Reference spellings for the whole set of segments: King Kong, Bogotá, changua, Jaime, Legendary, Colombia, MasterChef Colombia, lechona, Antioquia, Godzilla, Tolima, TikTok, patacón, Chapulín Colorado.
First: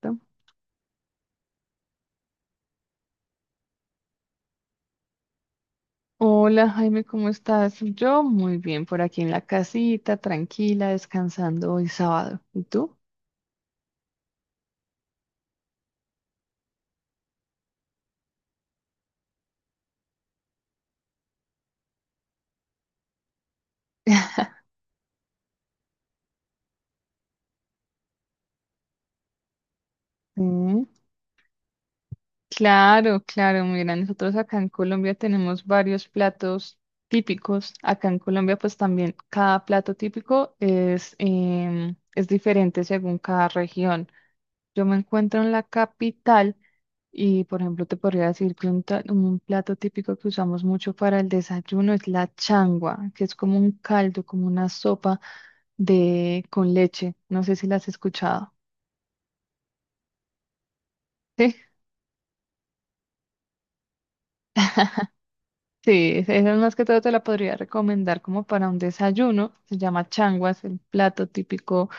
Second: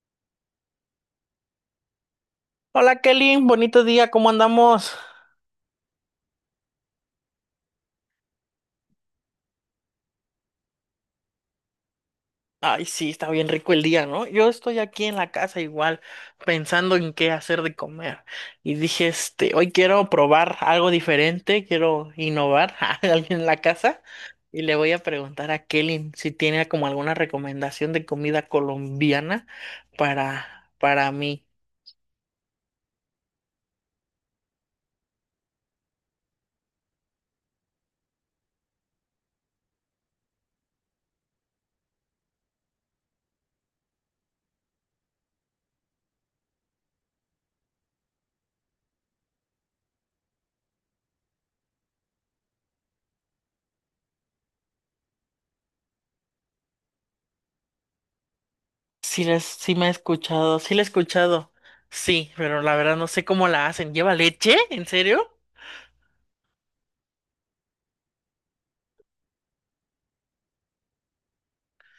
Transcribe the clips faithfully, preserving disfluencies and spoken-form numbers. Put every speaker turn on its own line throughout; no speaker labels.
Perfecto.
Hola Kelly, bonito día, ¿cómo andamos?
Hola Jaime, ¿cómo estás? Yo muy bien, por aquí en la casita, tranquila, descansando hoy sábado. ¿Y
Ay,
tú?
sí, está bien rico el día, ¿no? Yo estoy aquí en la casa igual pensando en qué hacer de comer. Y dije, este, hoy quiero probar algo diferente, quiero innovar a alguien en la casa y le voy a preguntar a Kelly si tiene como alguna recomendación de comida colombiana para,
Sí.
para mí.
Claro, claro, mira, nosotros acá en Colombia tenemos varios platos típicos. Acá en Colombia, pues también cada plato típico es, em, es diferente según cada región. Yo me encuentro en la capital y, por ejemplo, te podría decir que un, ta- un plato típico que usamos mucho para el desayuno es la changua, que es como un caldo, como una sopa de con leche. No sé si la has escuchado.
Sí, les, sí me he escuchado, sí la he escuchado. Sí, pero la verdad no sé cómo la hacen. ¿Lleva leche? ¿En serio?
Sí, esa esa más que todo te la podría recomendar como para un desayuno. Se llama changuas, el plato típico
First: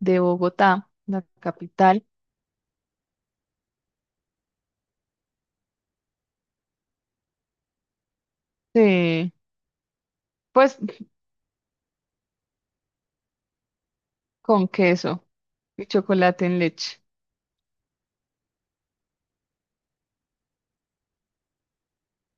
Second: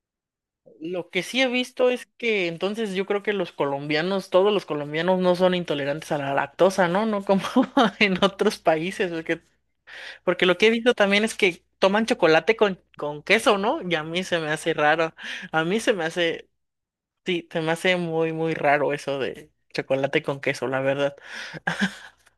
de Bogotá,
Lo
la
que sí he visto es
capital.
que entonces yo creo que los colombianos, todos los colombianos no son intolerantes a la lactosa, ¿no? No como en otros países,
Sí,
porque, porque lo que he
pues
visto también es que toman chocolate con, con queso, ¿no? Y a mí se me
con
hace raro,
queso
a mí
y
se me
chocolate
hace,
en leche.
sí, se me hace muy, muy raro eso de chocolate con queso, la verdad.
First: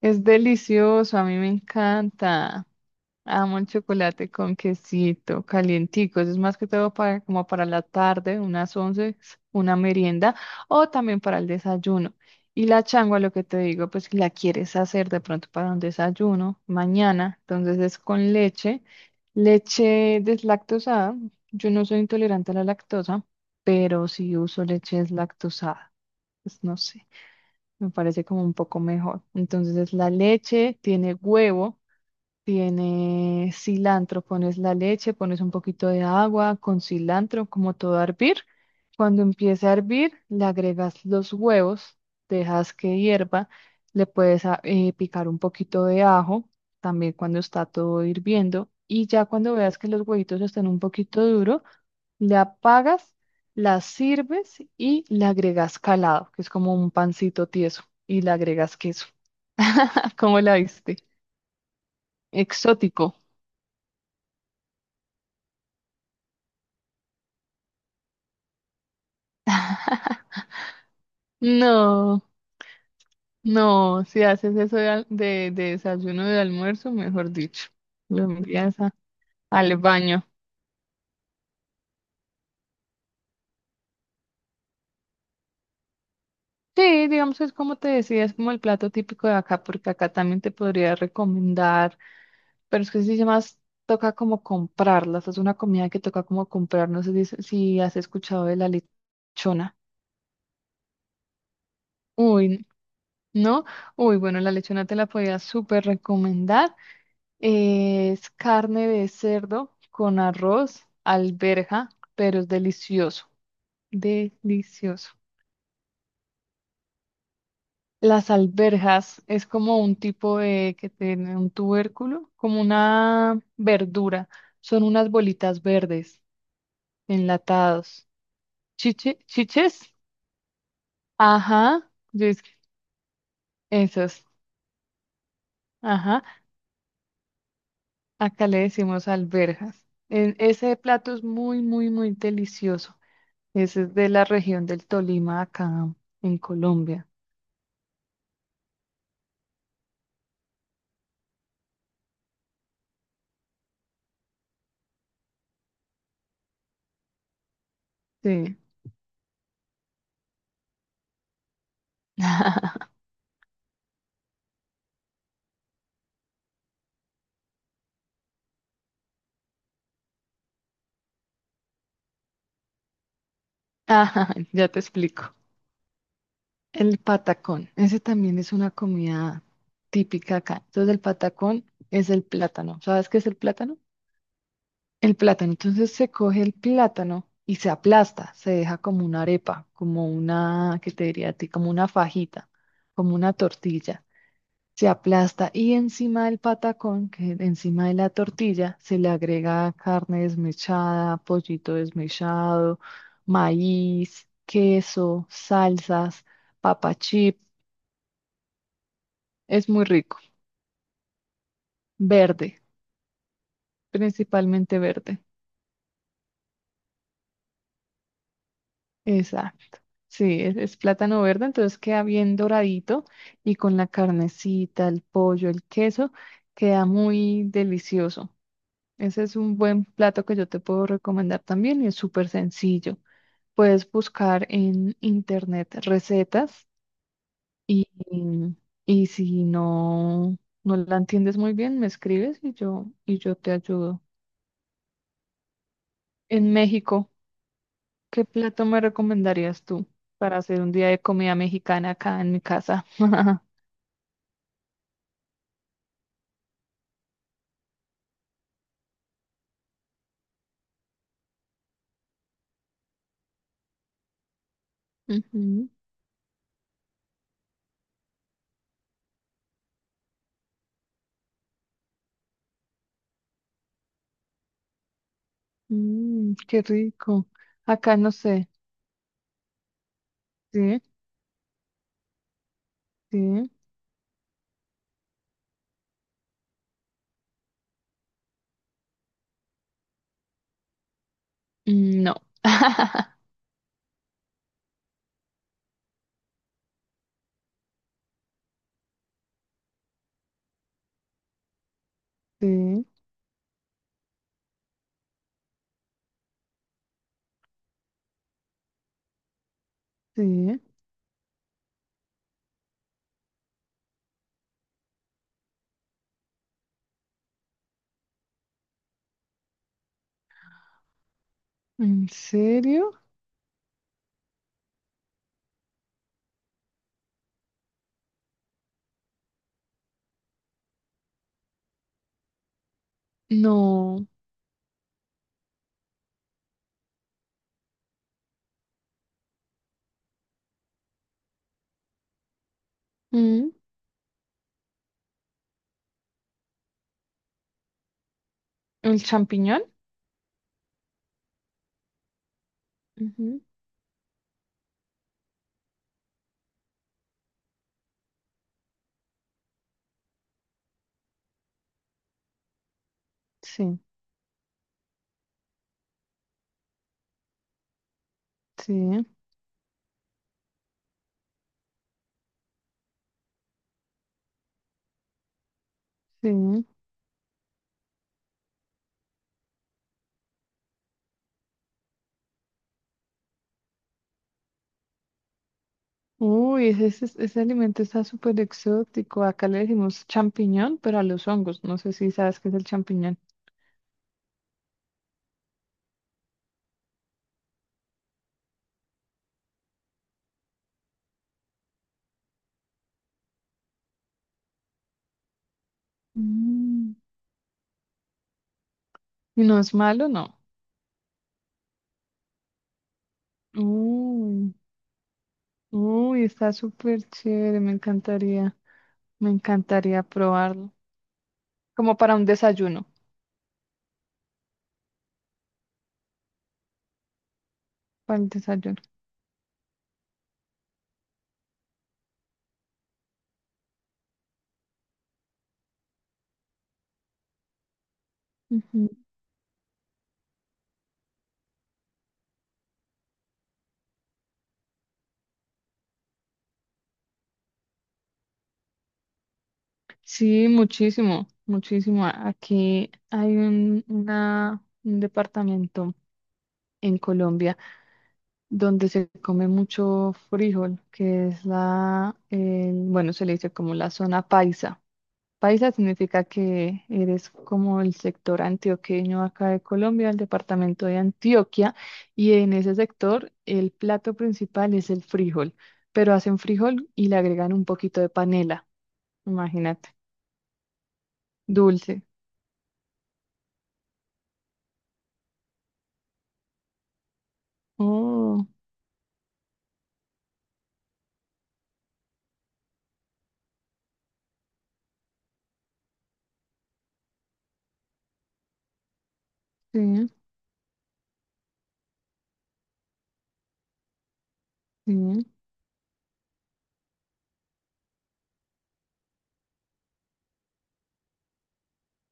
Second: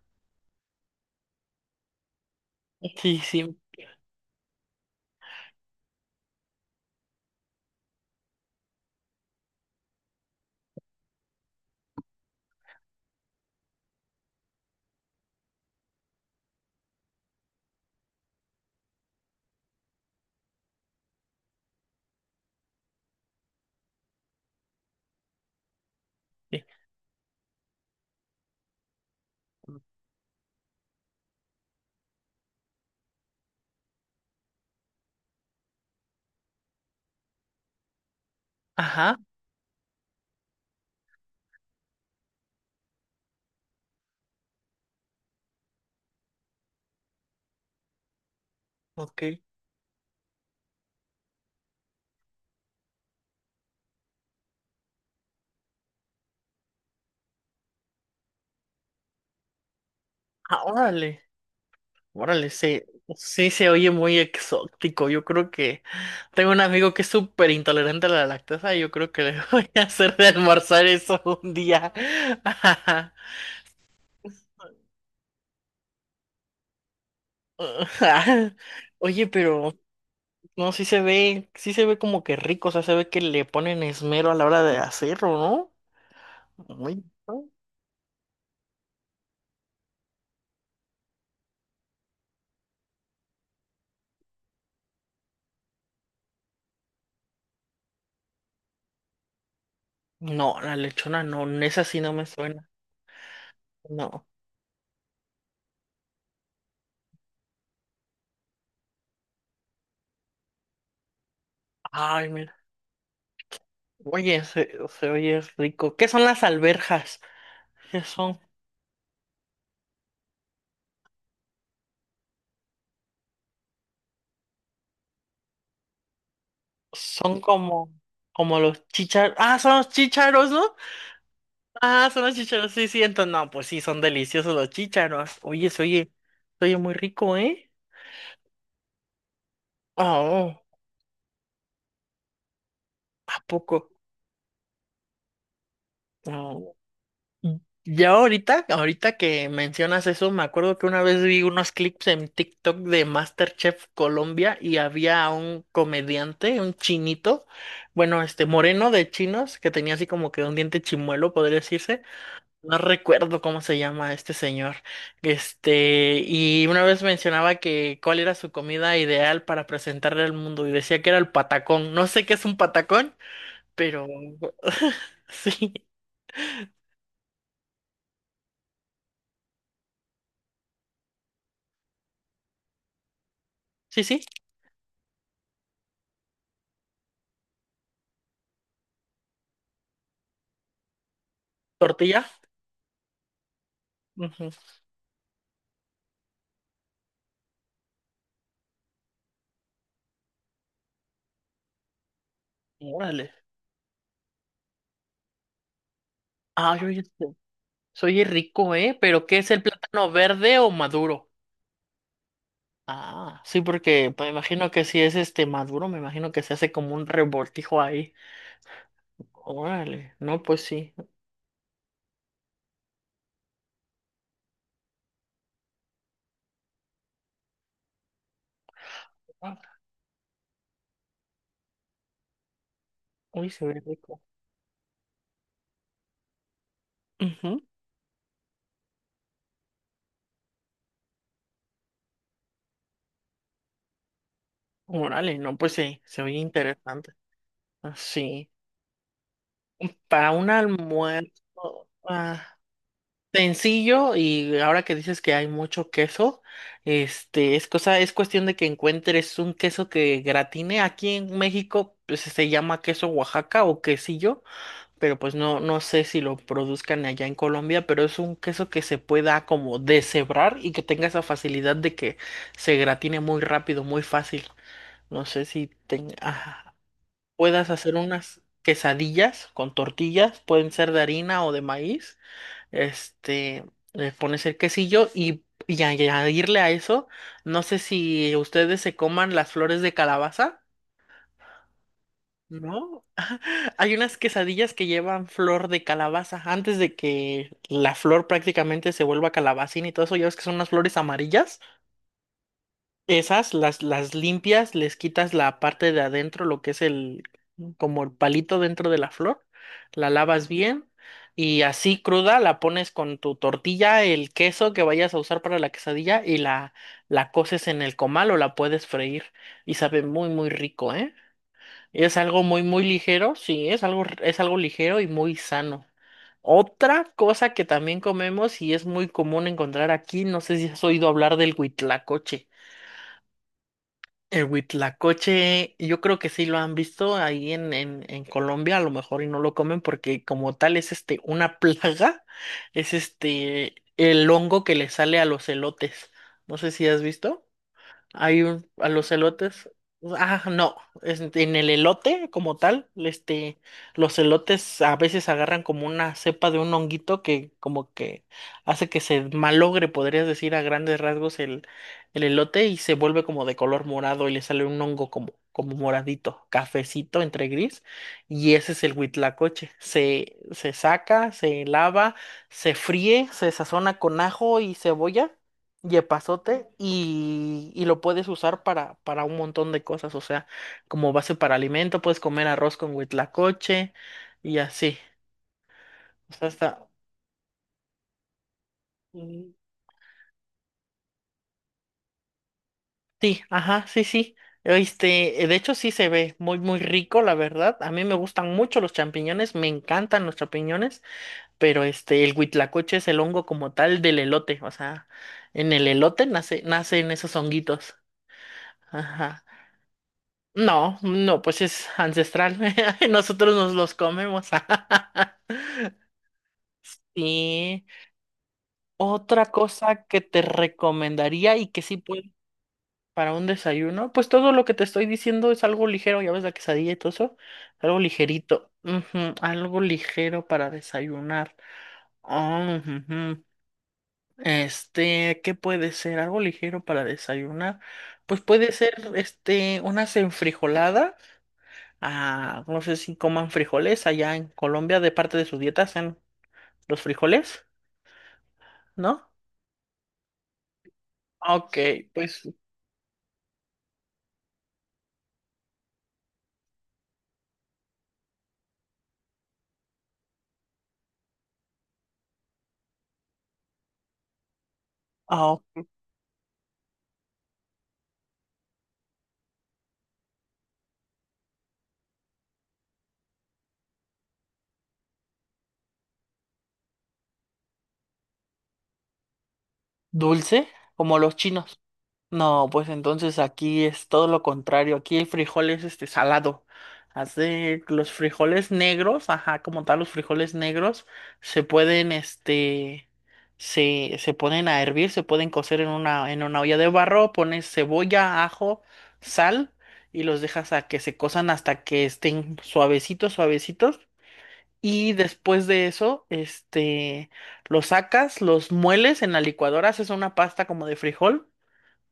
Es delicioso, a mí me encanta.
Sí, sí.
Amo el chocolate con quesito, calientico. Eso es más que todo para, como para la tarde, unas once, una merienda, o también para el desayuno. Y la changua, lo que te digo, pues si la quieres hacer de pronto para un desayuno mañana. Entonces es con leche, leche deslactosada. Yo no soy intolerante a la lactosa, pero sí uso leche deslactosada.
Eh,
Pues no sé, me parece como un poco mejor. Entonces es la leche, tiene huevo, tiene cilantro, pones la leche, pones un poquito de agua con cilantro, como todo a hervir.
ajá,
Cuando empiece a hervir, le agregas los huevos, dejas que hierva, le puedes a- eh, picar un poquito de ajo, también cuando está todo hirviendo. Y
ok.
ya cuando veas que los huevitos están un poquito duros, le apagas, la sirves y le agregas calado, que es como un pancito tieso, y le agregas queso. ¿Cómo la
Ah,
viste?
órale, órale, se,
Exótico.
sí se oye muy exótico. Yo creo que tengo un amigo que es súper intolerante a la lactosa y yo creo que le voy a hacer de almorzar eso un día.
No, no, si haces eso de, al- de, de desayuno de almuerzo, mejor dicho, lo
Ajá.
envías a-
Oye, pero
al baño.
no, sí se ve, sí se ve como que rico, o sea, se ve que le ponen esmero a la hora de hacerlo, ¿no? Muy...
Sí, digamos, es como te decía, es como el plato típico de acá, porque acá también te podría recomendar. Pero es que sí se más toca como comprarlas. Es una comida que toca como comprar. No sé si, si has escuchado de la lechona.
No, la lechona no, esa sí no me
Uy,
suena,
¿no? Uy,
no.
bueno, la lechona te la podía súper recomendar. Eh, es carne de cerdo con arroz, alberja,
Ay,
pero es
mira,
delicioso.
oye, se, se
Delicioso.
oye rico. ¿Qué son las alberjas? ¿Qué
Las
son?
alberjas es como un tipo de que tiene un tubérculo, como una verdura. Son unas bolitas verdes
Son como,
enlatados.
como los
Chiche,
chícharos, ah, son los
chiches,
chícharos, ¿no?
ajá,
Ah, son
yo
los
es-
chícharos, sí, sí, entonces, no, pues sí, son
esas,
deliciosos los chícharos. Oye, se oye,
ajá,
se oye muy rico, ¿eh?
acá le decimos alberjas. En-
Oh,
ese plato es muy, muy, muy delicioso.
¿a poco?
Ese es de la región del Tolima, acá en
No.
Colombia.
Ya ahorita, ahorita que mencionas eso, me acuerdo que una vez vi unos clips en TikTok de MasterChef Colombia y había un comediante, un chinito, bueno, este
Sí.
moreno de chinos, que tenía así como que un diente chimuelo, podría decirse. No recuerdo cómo se llama este señor. Este, y una vez mencionaba que cuál era su comida ideal para presentarle al mundo y decía que era el patacón. No sé qué es un patacón, pero
Ajá, ya te explico.
sí,
El patacón, ese también es una comida típica acá. Entonces, el patacón es el plátano. ¿Sabes qué es el plátano?
sí, sí,
El plátano, entonces se coge el plátano y se aplasta, se deja como una arepa, como una, ¿qué te diría a ti? Como una
tortilla.
fajita, como una tortilla.
Ujú.
Se aplasta y encima del patacón, que encima de la tortilla, se le agrega carne desmechada, pollito desmechado,
Órale.
maíz, queso, salsas,
Ah, yo
papa chip.
soy rico, ¿eh? Pero ¿qué es el
Es muy
plátano,
rico.
verde o maduro?
Verde,
Ah, sí, porque me imagino
principalmente
que si es
verde.
este maduro, me imagino que se hace como un revoltijo ahí.
Exacto.
Órale,
Sí,
no,
es,
pues
es
sí.
plátano verde, entonces queda bien doradito y con la carnecita, el pollo, el queso, queda muy delicioso. Ese es un
Ah,
buen plato que yo te puedo recomendar también y es súper sencillo.
uy, se ve
Puedes
rico.
buscar en internet recetas
Ujú.
y, y si no, no la entiendes muy bien, me escribes y yo, y yo te ayudo.
Órale, no, pues sí, se oye
En México,
interesante. Ah,
¿qué
sí,
plato me recomendarías tú
para
para
un
hacer un día de
almuerzo.
comida mexicana acá en mi
Ah,
casa?
sencillo. Y ahora que dices que hay mucho queso, este es cosa es cuestión de que encuentres un queso que gratine. Aquí en México pues, se llama queso Oaxaca o quesillo, pero pues no
Ujú.
no sé si lo produzcan allá en Colombia, pero es un queso que se pueda como deshebrar y que tenga esa facilidad de que se gratine muy rápido, muy fácil. No sé si ten-
Mm, qué
ajá,
rico.
puedas hacer
Acá no
unas
sé.
quesadillas con tortillas, pueden
Sí,
ser de harina o de maíz,
sí.
este, le pones el quesillo y, y añadirle a eso, no sé si ustedes se coman las flores de calabaza,
Mm, no.
¿no? Hay unas quesadillas que llevan flor de calabaza antes de que la flor prácticamente se vuelva calabacín y todo eso, ya ves que son unas flores amarillas.
Sí,
Esas las, las limpias, les quitas la parte de adentro, lo que es el, como el palito dentro de la flor, la lavas
sí.
bien y así cruda la pones con tu tortilla, el queso que vayas a usar para la quesadilla y la, la coces en el comal o la puedes freír y sabe muy, muy rico, ¿eh?
¿En
Es algo muy, muy
serio?
ligero, sí, es algo, es algo ligero y muy sano. Otra cosa que también comemos y es muy común encontrar aquí, no sé si has oído hablar del huitlacoche.
No.
El huitlacoche, yo creo que sí lo han visto ahí en, en, en Colombia, a lo mejor y no lo comen porque como tal es este una plaga, es
Mm,
este el hongo que le sale a los elotes. No sé si has visto. Hay un, a
¿el
los
champiñón?
elotes. Ah, no. Es- en el elote, como tal,
Ujú.
este, los elotes a veces agarran como una cepa de un honguito que como que hace que se malogre, podrías decir, a grandes rasgos el, el elote, y se vuelve como de
Sí,
color morado y le sale un hongo como, como moradito, cafecito entre gris. Y ese es el
sí,
huitlacoche. Se, se saca, se lava, se fríe, se sazona con ajo y cebolla,
sí.
yepazote, y, y lo puedes usar para, para un montón de cosas, o sea, como base para alimento, puedes comer arroz con huitlacoche y así. O sea,
Uy, ese,
está...
ese, ese alimento está súper exótico. Acá
mm,
le decimos champiñón, pero a los hongos. No sé si sabes qué es el champiñón.
sí, ajá, sí, sí. Este, eh, de hecho sí se ve muy, muy rico, la verdad. A mí me gustan mucho los champiñones, me encantan los champiñones, pero este, el huitlacoche es el hongo como tal del elote, o sea, en el elote nace,
Mm.
nacen esos honguitos. Ajá.
¿Y no es malo? No.
No, no, pues es ancestral. Nosotros nos los comemos.
Uy, uy, está súper chévere. Me
Sí.
encantaría. Me
Otra
encantaría
cosa que te
probarlo.
recomendaría y que sí
Como para
puedes
un desayuno.
para un desayuno, pues todo lo que te estoy diciendo es algo ligero, ya ves la quesadilla y todo eso, algo
Para el
ligerito.
desayuno.
Ujú, algo ligero para desayunar. Ah, ujujú. Este, ¿qué puede ser? Algo ligero para desayunar. Pues puede
Ujú.
ser, este, unas enfrijoladas. Ah, no sé si coman frijoles allá en Colombia, de parte de su dieta, hacen los frijoles, ¿no?
Sí, muchísimo,
Ok,
muchísimo. A-
pues
Aquí hay un, una- un departamento en Colombia donde se come mucho frijol, que es la, el- bueno, se le dice como la zona paisa.
ah,
Paisa significa que eres como el sector antioqueño acá de Colombia, el departamento de Antioquia, y en ese sector el plato principal es el frijol, pero hacen frijol y le agregan un poquito de panela, imagínate,
dulce, como los chinos.
dulce.
No, pues entonces aquí es todo lo contrario. Aquí el frijol es este salado. Hace los
Oh,
frijoles negros, ajá, como tal, los frijoles negros se pueden, este, se, se ponen a hervir, se pueden cocer en una, en una olla de barro, pones cebolla, ajo, sal
sí,
y los dejas a que se cosan hasta que estén suavecitos, suavecitos.
sí,
Y después de eso, este, los sacas, los mueles en la licuadora, haces una pasta como de frijol.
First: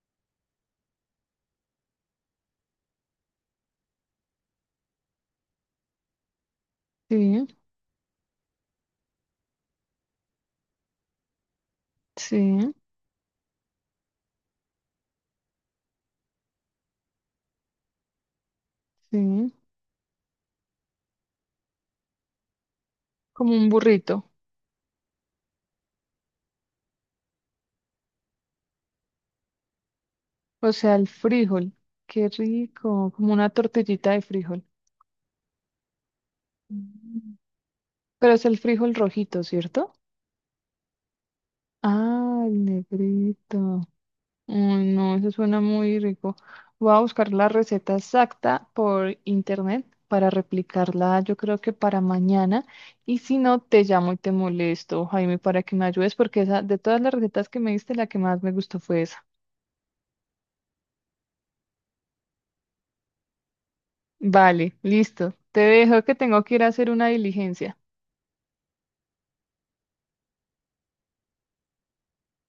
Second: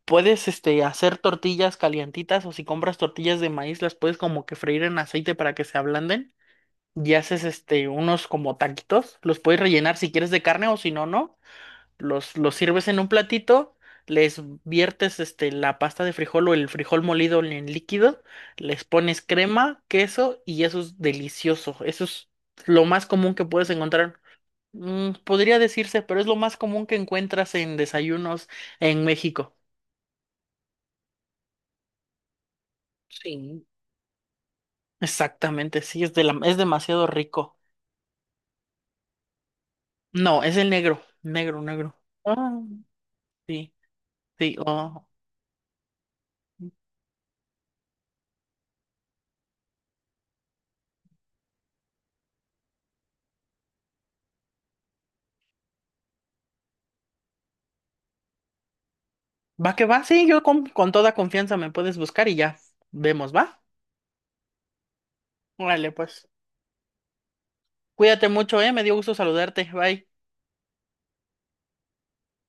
Puedes este, hacer tortillas calientitas, o si compras tortillas de maíz, las puedes como que freír en aceite para que se ablanden, y haces
sí,
este, unos como taquitos. Los puedes rellenar si quieres de carne o si no, no. Los, los
sí,
sirves en un platito, les viertes este, la pasta de frijol o el frijol molido en líquido, les pones
sí,
crema, queso y eso es delicioso. Eso es lo más común que
como
puedes
un burrito,
encontrar. Mm, podría decirse, pero es lo más común que encuentras en desayunos en México.
o sea, el frijol, qué rico, como una
Sí.
tortillita de frijol.
Exactamente, sí, es de la, es demasiado
Mm.
rico.
Pero es el frijol rojito, ¿cierto?
No, es el negro, negro, negro.
Ah,
Ah,
el
sí,
negrito.
sí,
Ay,
oh.
no, eso suena muy rico. Voy a buscar la receta exacta por internet para replicarla, yo creo que para mañana. Y si no, te llamo y te molesto, Jaime, para que me ayudes, porque esa, de todas las recetas que me diste, la que más me gustó fue esa.
Va que va, sí, yo con, con toda confianza me puedes buscar y ya vemos, ¿va?
Vale, listo. Te
Vale,
dejo que
pues.
tengo que ir a hacer una diligencia.
Cuídate mucho, eh, me dio gusto saludarte. Bye.